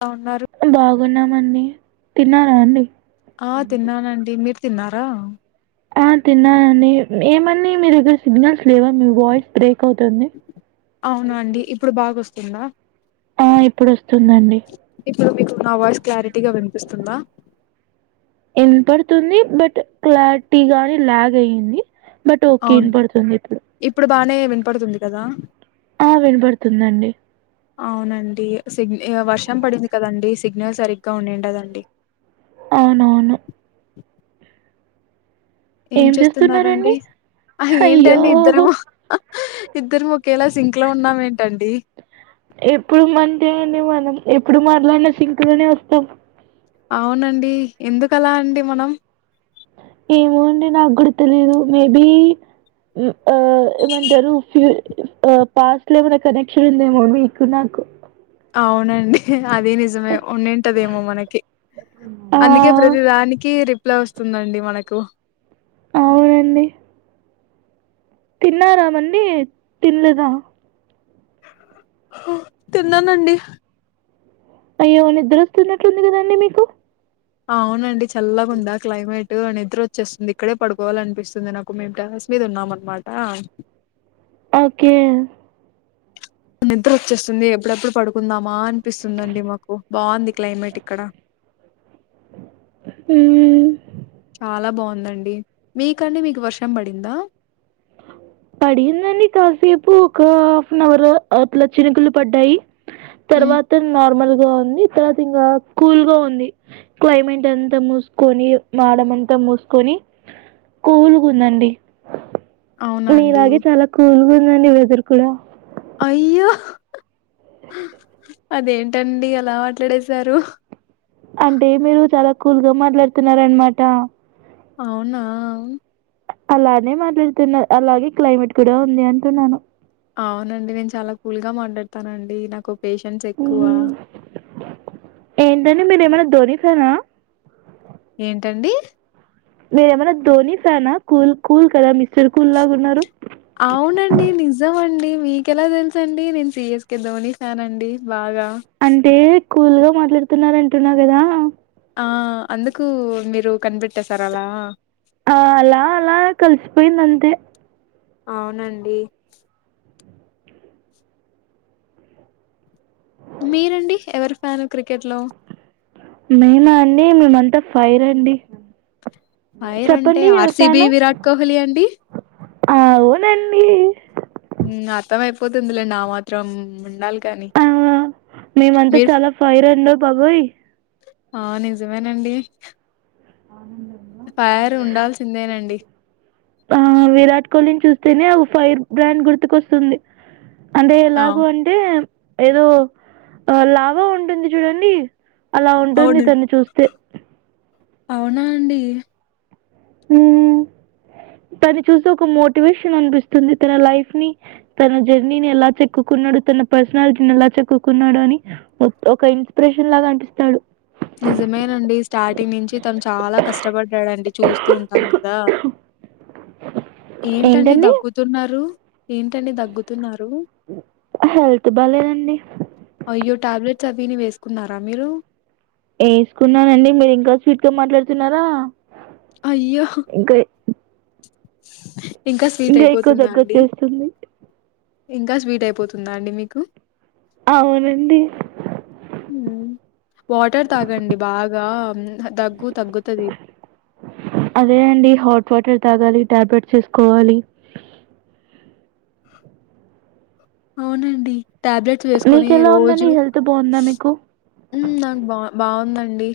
[inaudible] లా ఉన్నారు గున్నామండి తిన్నారా అండి ఆ తిన్నానండి మీర్ తిన్నారా. ఆ తిన్నానండి ఏమ్మండి మీ దగ్గర సిగ్నల్స్ లేవా మీ వాయిస్ బ్రేక్ అవుతుంది. అవునా అండి ఇప్పుడు బాగొస్తుందా. ఆ ఇప్పుడొస్తుందండి ఇప్పుడు మీకు నా వాయిస్ క్లారిటీగా వినిపిస్తుందా. వినపడుతుంది బట్ క్లారిటీ గాని లాగ్ అయింది. బట్ ఓకే అవును ఇన్బడుతుంది ఇప్పుడు. వినపడుతుంది కదా ఆ వినపడుతుందండి అవునండీ సిగ్ ఇగ వర్షం పడింది కదండి సిగ్నల్ సరిగ్గా ఉండిండదండి. అవునవును ఏం చేస్తున్నారండి ఆహ అయ్యో! ఏంటండి ఇద్దరము ఇద్దరము ఒకేలా సింక్లో ఉన్నాం ఏంటండీ. ఎప్పుడు మన్తే అండి మనం ఎప్పుడు మాట్లాడినా సింక్లోనే వస్తాం. అవునండి ఎందుకలా అండి మనం. ఏమో అండి నాక్ గూడ తెలీదు మేబీ ఆ ఏమంటరు ఫ్యూ ఆ పాస్ట్ లో ఏమన్న కనెక్షన్ ఉందేమో మీకు నాక్ కు అవునండి అదీ నిజమే ఉండింటదేమో మనకి ఆ! అందుకే ప్రతిదానికి రిప్ ప్లే వస్తుందండి మనకు అవునండి తిన్నారా మల్లి తిన్లేదా తిన్నానండి అయ్యో నిద్ర వస్తున్నట్లు ఉంది కదండి మీకు అవునండి చల్లగా ఉంది క్లైమే ట్ నిద్ర వచ్చేస్తుంది ఇక్కడే పడుకోవాలనిపిస్తుంది నాకు మేము టెర్రస్ మీద ఉన్నాం అన్నమాట ఓకే నిద్ర వచ్చేస్తుంది ఎప్పుడెప్పుడు పడుకుందా మా అనిపిస్తుందండి మాకు బాగుంది క్లైమేట్ ఇక్కడ హ్మ్. చాలా బాగుందండి మీకండి మీకు వర్షం పడిందా పడిందండి కాసేపు ఒక హాఫ్ అన్ అవర్ అట్లా చినుకులు పడ్డాయి హ్మ్ తర్వాత నార్మల్ గా ఉంది తర్వాత ఇంగా కూల్ గా ఉంది క్లైమేట్ అంతా మూసుకొని మాడమంతా మూసుకొని కూల్ గుందండి అవునా అండి మీలాగే చాలా కూల్ గా ఉందండి వెదర్ కూడా అయ్యో అదేంటండి అలా మాట్లాడేసారు అంటే మీరు చాలా కూల్ గా మాట్లాడుతున్నారన్నమాట అవునా అలానే మాట్లాడుతున్న అలాగే క్లైమేట్ కూడా ఉంది అంటున్నాను గా మాట్లాడతానండి నాకొ ఉహు ఏంటండి మీరు ఏమైనా ధోని ఫ్యాన్ ఆ ఏంటండి మీరు ఏమన్నా ధోని ఫ్యాన కూల్ కూల్ కదా మిస్టర్ కూల్ లాగా ఉన్నారు అవునండి నిజం అండి మీకెలా తెలుసు అండి నేను సిఎస్కే ధోని ఫ్యాన్ అండి బాగా అంటే కూల్ గా మాట్లాడుతున్నార అంటున్నా గదా ఆ అందుకు మీరు కనిపెట్టేసారలా ఆ అలా అలా కలిసిపోయింది అంతే అవునండి మీరండి ఎవరి ఫ్యాను క్రికెట్ లో మేమ అండి మేమంతా ఫైర్ అండి ఫైర్ అంటే చెప్పండి ఎవరి ఆర్సిబి ఫ్యాను? విరాట్ కోహ్లీ అండి అవునండి ఉమ్నా అర్థం అయిపోతుందిలేండి ఆ మాత్రం ఉండాల్ ఆ మేమంతా చాలా ఫైర్ అండో బాబోయ్ ఆ నిజమేనండి ఫైర్ ఉండాల్సిందేనండి ఆ విరాట్ కోహ్లీని చూస్తేనే ఒ ఫైర్ బ్రాండ్ గుర్తుకొస్తుంది అంటే ఆ ఎలాగొ అంటే ఏదో లావా ఉంటుంది చూడండి అలా ఉంటుంది అవును ఇతన్ని చూస్తే అవునా అండి ఉ తని చూస్తె ఒక మోటివేషన్ అనిపిస్తుంది తన లైఫ్ ని తన జర్నీని ఎలా చెక్కుకున్నాడు త న పర్సనాలిటీని ఎలా చెక్కున్నాడు అని ఒక ఇన్స్పిరేషన్ లాగా అపిస్తాడు నిజమేనండి స్టార్టింగ్ నుంచి తను చాలా కష్టపడ్డాడండి చూస్తూ ఉంటాం కదా ఏంటండి తగ్గుతున్నారు ఏంటని తగ్గుతున్నారు హెల్త్ బాలేదండి అయ్యో టాబ్లెట్స్ అవని వేసుకున్నారా మీరు వేసుకున్నానండి మీరు ఇంకా స్వీట్ గా మాట్లాడుతున్నారా అయ్యో ఇంకా ఇంకా స్వీట్ ఎక్కువ అయిపోతుందా అండి దగ్గొచ్చేస్తుంది ఇంకా స్వీట్ అయిపోతుందా అండి మీకు అవునండి ఉ వాటర్ తాగండి బాగా హ్మ్. దగ్గు తగ్గుతది అదే అండి హాట్ వాటర్ తాగాలి టాబ్లెట్స్ వేసుకోవాలి అవునండి టాబ్లెట్స్ వేసుకొని మీకెలా ఉందండి రోజు హెల్త్ బాగుందా మీకు ఉమ్ బా బాగుంది అండి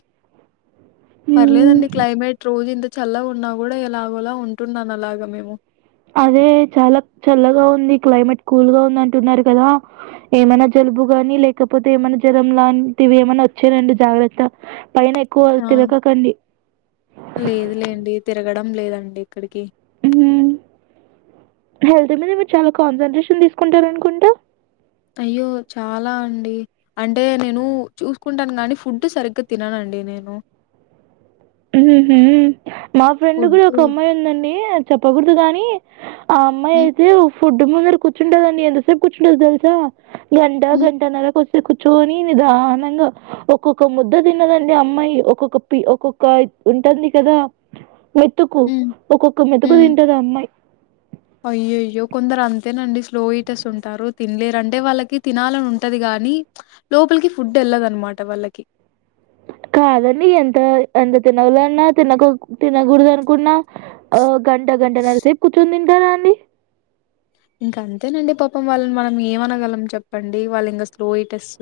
మ్మ్. పర్లేదండి క్లైమేట్ రోజు ఎ చల్ల ఉన్నా కూడా ఎలాగోలా ఉంటున్నాను అలాగ మేము అదే చాలా చల్లగా ఉంది క్లైమేట్ కూల్ గా ఉంది అంటున్నారు కదా ఏమైనా జల్ జలుబు గాని లేకపోతే ఏమనా జ్వరం లాంటివి ఏమన్నా వచ్చా రండి జాగ్రత్త పైన ఎక్కువ ఆ తిరగకండి లేదు లేండి తిరగడం లేదండి ఎక్కడికి మ్మ్. హెల్త్ మీరి మీరు చాలా కాన్సన్ట్రేషన్ తీసుకుంటార అనుకుంటా అయ్యో చాలా అండి అంటే నేను చూసుకుంటాను గానీ ఫుడ్ సరిగ్గా తిననండి నేను హు ఉమ్ మా ఫ్రెండ్ కూడా ఫుడ్ ఒక అమ్మాయి ఉందండి చెప్పకూడదు కాగాని ఆ అమ్మాయి హ్మ్ అయితే ఫుడ్ ముందర కూర్చుంటుదండి ఎంతసేపు కూర్చుంటుదు తెలుసా గంట హ్మ్ గంటన్నర కూర్చొని నిదానంగా ఒక్కొక్క ముద్ద తిన్నదండి అమ్మాయి ఒక్కొక్క పి ఒక్కొక్క ఉంటుంది కదా మెతుకు హ్మ్ ఒక్కొక్క మెతుకు తింటాది అమ్మాయి అయ్యో అయ్యో కొందరు అంతేనండి స్లో ఇయిట్ స్తు ఉంటారు తినలేరు అంటే వాళ్ళకి తినాలని ఉంటాది కాదు కానీ లోపలికి ఫుడ్ ఎల్లదన్నమాట వాళ్ళకి కాదండి ఎంత ఎంత తినలో అన్నా తినక తినకూడదు అనుకున్నా ఆ గంట గంట నారా సేపు కూర్చొని తింటారా అండి ఇంకా అంతేనండి పాపం వాళ్ళని మనం ఏమ అనగలం చెప్పండి వాళ్ళు ఇంకా స్లో ఇయిటెస్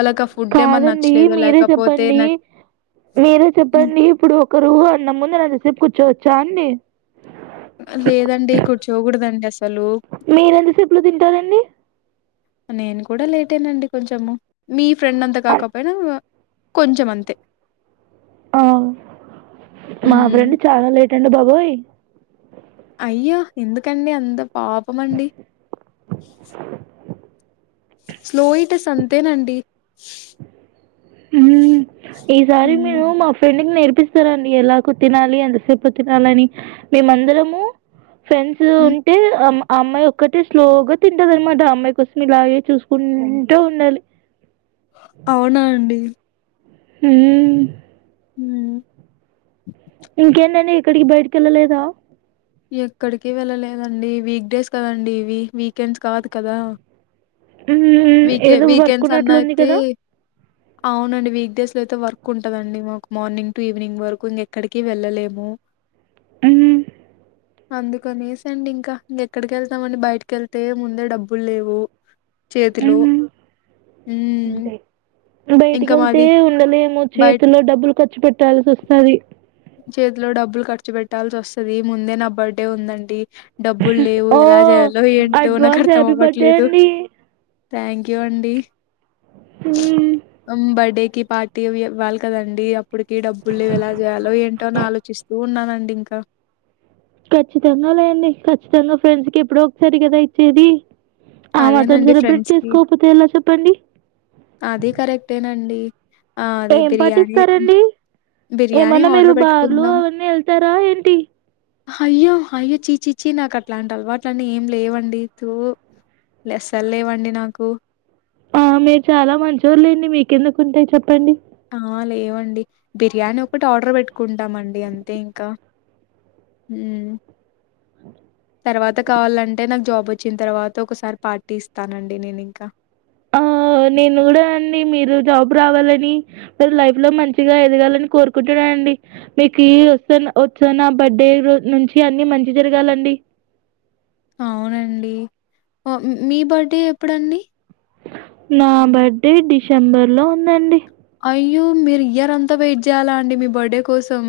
అలాక కాదండి మీరే చెప్పండి మీరే హ్మ్. చెప్పండి ఇప్పుడు ఒకరు అన్న ముందు అంతసేపు కూర్చోవచ్చా అండి లేదండి కూర్చోకూడదండి మీరు ఎంతసేపట్లో తింటారండి నేను కూడా లేట్ అయినండి కొంచము మీ ఫ్రెండ్ అంతా అన్- కాకపోయినా కొంచెం అంతే ఆ మా హ్మ్. ఫ్రెండ్ చాలా లేట్ అండి బాబోయ్ అయ్యా ఎందుకండి అంత పాపం అండి స్లోయిటాస్ అంతేనండి హమ్ ఈ సారి హ్మ్. మేము మా ఫ్రెండ్ నేర్పిస్తారండి ఎలాగ తినాలి ఎంతసేపు తినాలిని మేము అందరమూ ఫ్రెండ్స్ హ్మ్. ఉంటే అం ఆ అమ్మాయి ఒక్కటే స్లోగా తింటది అన్నమాట అమ్మాయి కోసం ఇలాగే చూసుకుంటూ ఉండాలి అవునా అండి హమ్ హమ్ ఇంకేంటండి ఇక్కడికి బయటి కెళ్ళలేదా ఎక్కడికి వెళ్ళలేదండి వీక్డేస్ కదండి ఇవి వీకెండ్స్ కాదు కదా ఉమ్ వీకే ఏదో వర్క్ వీకెండ్స్ అన్నా ఉన్నట్లు ఉంది అయితే కదా అవునండి వీక్ డేస్ లో అయితే వర్క్ ఉంటదండి మాకు మార్నింగ్ టు ఈవినింగ్ వరకు ఇంక ఎక్కడికి వెళ్ళలేము ఉమ్ హుమ్ అందుకనేసి అండి ఇంకా ఇంకెక్కడికి వెళ్తామండి బయటికి వెళ్తే ముందే డబ్బులు లేవు చేతిలో మ్మ్. హుమ్ బయటికి వెళ్తే ఉండలేము బయట చేతుల్లో డబ్బులు ఖర్చు పెట్టాల్సి వస్తాది చేతిలో డబ్బులు ఖర్చు పెట్టాల్సి వస్తది ముందే నా బర్త్డే ఉందండి డబ్బులు లేవు ఓ ఎలా చేయాలో ఏంటో నాకు అడ్వాన్స్ అర్థం హ్యాపీ బర్త్డే అవ్వట్లేదు అండి థ్యాంక్ యూ అండి మ్మ్. ఉమ్ బర్డే కి పార్టీ అవి ఇవ్వాలి కదండి అప్పటికి డబ్బులు లేవు ఎలా చేయాలి అవి ఏంటో అని ఆలోచిస్తూ ఉన్నానండి ఇంకా ఖచ్చితంగా లేండి ఖచ్చితంగా ఫ్రెండ్స్ కి ఎప్పుడో ఒకసారి కదా ఇచ్చేది ఆ మాత్రం అదేనండి సెలబ్రేట్ ఫ్రెండ్స్ కి చేసుకోకపోతే ఎలా చెప్పండి అది కరెక్టే నండి ఏం పార్టీ ఇస్తారండి బిర్యానీ ఏమన్నా మీరు ఆర్డర్ బార్లు పెట్టుకుందాం అవన్నీ వెళ్తారా ఏంటి అయ్యో అయ్యో చీచిచ్చి నాకు అట్లాంటి అలవాట్లని ఏం లేవండి తూ లెస్సలు లేవండి నాకు ఆ మీరు చాలా మంచోళ్ళు లేండి మీకెందుకు ఉంటాయి చెప్పండి ఆ లేవండి బిర్యానీ ఒకటి ఆర్డర్ పెట్టుకుంటామండి అంతే ఇంకా హుమ్ అ [unintelligible] తర్వాత కావాలంటే నాకు జాబ్ వచ్చిన తర్వాత ఒకసారి పార్టీ ఇస్తానండి నేను ఇంకా ఆ ఓ నేను కూడా అండి మీకు జాబ్ రావాలని మీ లైఫ్ లో మంచిగా ఎదగాలని కోరుకుంటున్నా అండి మీకి వస్తున్న వస్తున్న బర్త్డే రోజు నుంచి అన్ని మంచి జరగాలండి [inaudible] అవునండి ఓ మీ బర్త్డే ఎప్పుడండి నా బర్త్డే డిసెంబర్ లో ఉందండి అయ్యో మీరు ఇయర్ అంతా వెయిట్ చేయాలా అండి మీ బర్డే కోసం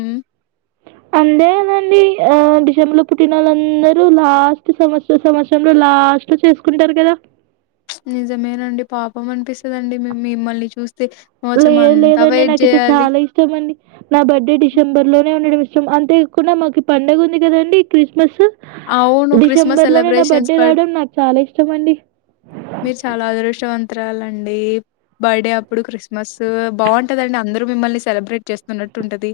అ అంతే కదండి డిసెంబర్ లో పుట్టిన వాళ్ళందరూ లాస్ట్ సంవత్స సంవత్సరంలో లాస్ట్ లాస్ట్ లో చేసుకుంటారు కదా నిజమేనండి పాపం అనిపిస్తుందండి మే మిమ్మల్ని చూస్త లేదు లేదండి నాకైయితే చాలా ఇష్టమ అండి నా బర్త్డే డిసెంబర్ లోనే ఉండడం అంతే కాకుండా మాకు పండగ ఉంది కదండి క్రిస్మస్ అవును. క్రిస్మస్ డిసెంబర్ లోనే నా సెలబ్రేషన్స్ బర్త్డే బట్ రావడం నాకు చాలా ఇష్టం అండి మీరు చాలా అదృష్టవంతు చిత్రాలండి బర్డె అప్పుడు క్రిస్మస్ బావుంటదండి అందరు మిమ్మల్ని సెలబ్రేట్ చేస్తున్నట్టు టు ఉంటది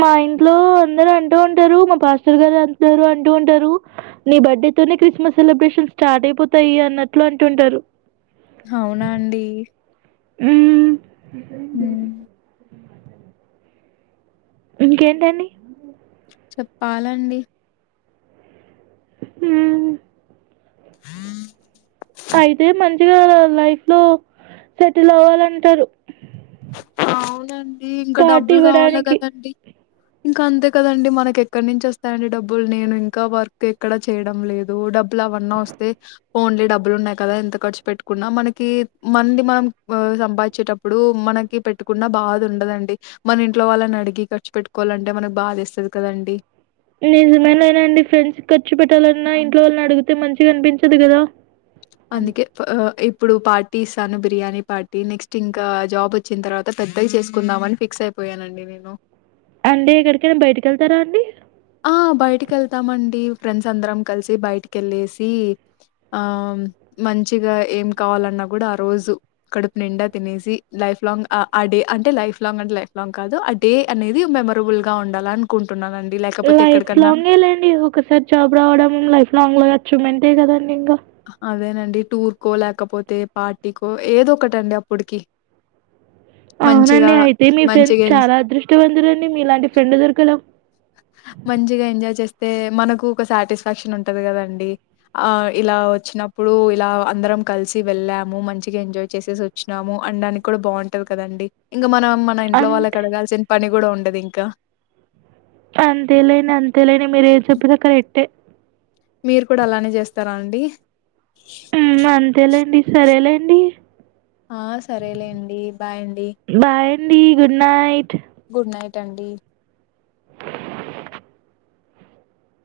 మా ఇంట్లో అందరు అంటూ ఉంటారు మా ఫస్టర్ గారు అంతరు అంటూ ఉంటారు నీ బర్డె తునే క్రిస్మస్ సెలబ్రేషన్ స్టార్ట్ అయిపోతాయి అన్నట్లు అంటు ఉంటారు అవునా అండి హ్మ్. ఇంకేంటండి చెప్పాలండి హ్మ్ హ అయితే మంచిగా లైఫ్ లో సెటిల్ అవ్వాలంటారు అవునండి ఇంకా పార్టీ డబ్బులు కావాలా ఇవ్వడానికి. కదండీ ఇంకా అంతే కదండి మనకి ఎక్కడి నించి వస్తాయండి డబ్బులు నేను ఇంకా వర్క్ ఎక్కడా చేయడం లేదు డబ్బులు అవన్నా వస్తే ఓన్లీ డబ్బులు ఉన్నాయి కదా ఎంత ఖర్చు పెట్టుకున్నా మనకి మంది మనం సంపాదించేటప్పుడు మనక్ పెట్టుకున్న బాధ ఉండదండి మన ఇంట్లో వాళ్ళని అడిగి ఖర్చు పెట్టుకోవాలంటే మనకు బాధ ఎస్తది కదండి నిజమే అయిన అండి ఫ్రెండ్స్ ఖర్చు పెట్టాలన్నా ఇంట్లో వాళ్ళని అడిగితే మంచిగా అనిపించదు కదా అందుకే ఇప్పుడు పార్టీ ఇస్తాను బిర్యానీ పార్టీ నెక్స్ట్ ఇంకా జాబ్ వచ్చిన తర్వాత పెద్దలు చేసుకుందామ అని ఫిక్స్ అయి పోయానండి నేను అంటే ఎక్కడికైనా బయటకి వెళ్తారా అండి ఆ! బయటికెళ్తామండి ఫ్రెండ్స్ అందరం కలిసి బయటిక ఎళ్ళెసి ఆ మంచిగా ఏం కావాలన్నా కూడా ఆ రోజు కడుపు నిండా తినేసి లైఫ్ లాంగ్ ఆ డే అంటే లైఫ్ లాంగ్ అంటే లైఫ్ లాంగ్ కాదు ఆ డే అనేది మెమరబుల్గా ఉండాలని అనుకుంటన్నానండి లై లైఫ్ లాంగే లేండి ఒకసారి జాబ్ రావడం లైఫ్ లాంగ్ అచీవ్‌మెంటే కదండి ఇంగ అదేనండి టూర్కో లేకపోతే పార్టీకో ఏదో ఒకటండి అప్పుడుకి అవునండి అయితే మీ ఫ్రెండ్స్ మంచిగా ఎంజాయ్ చాలా అదృష్టవంతులండి మీలాంటి ఫ్రెండ్ దొరకడం అ మంచిగా ఎంజాయ్ చేస్తే మనకు ఒక సాటిస్ఫాక్షన్ ఉంటది కదండి ఆ ఇలా వచ్చినప్పుడు ఇప్పుడు ఇలా అందరం కలిసి వెళ్ళాము మంచిగా ఎంజాయ్ చేసేసి వచ్చినాము అనడానికి కూడా బాగుంటది కదండి ఇంకా మనం మన ఇంట్లో వాళ్ళకి అంతే అడగాల్సిన పని కూడా ఉండది ఇంకా అంతేలేండి అంతేలేని మీరు ఏం చెప్పిన కరెక్టే మీరు కూడా అలానే చేస్తారా అండి అంతేలేండి సరేలేండి ఆ సరేలేండి బాయ్ అండి బాయ్ అండి గుడ్ నైట్ గుడ్ నైట్ అండి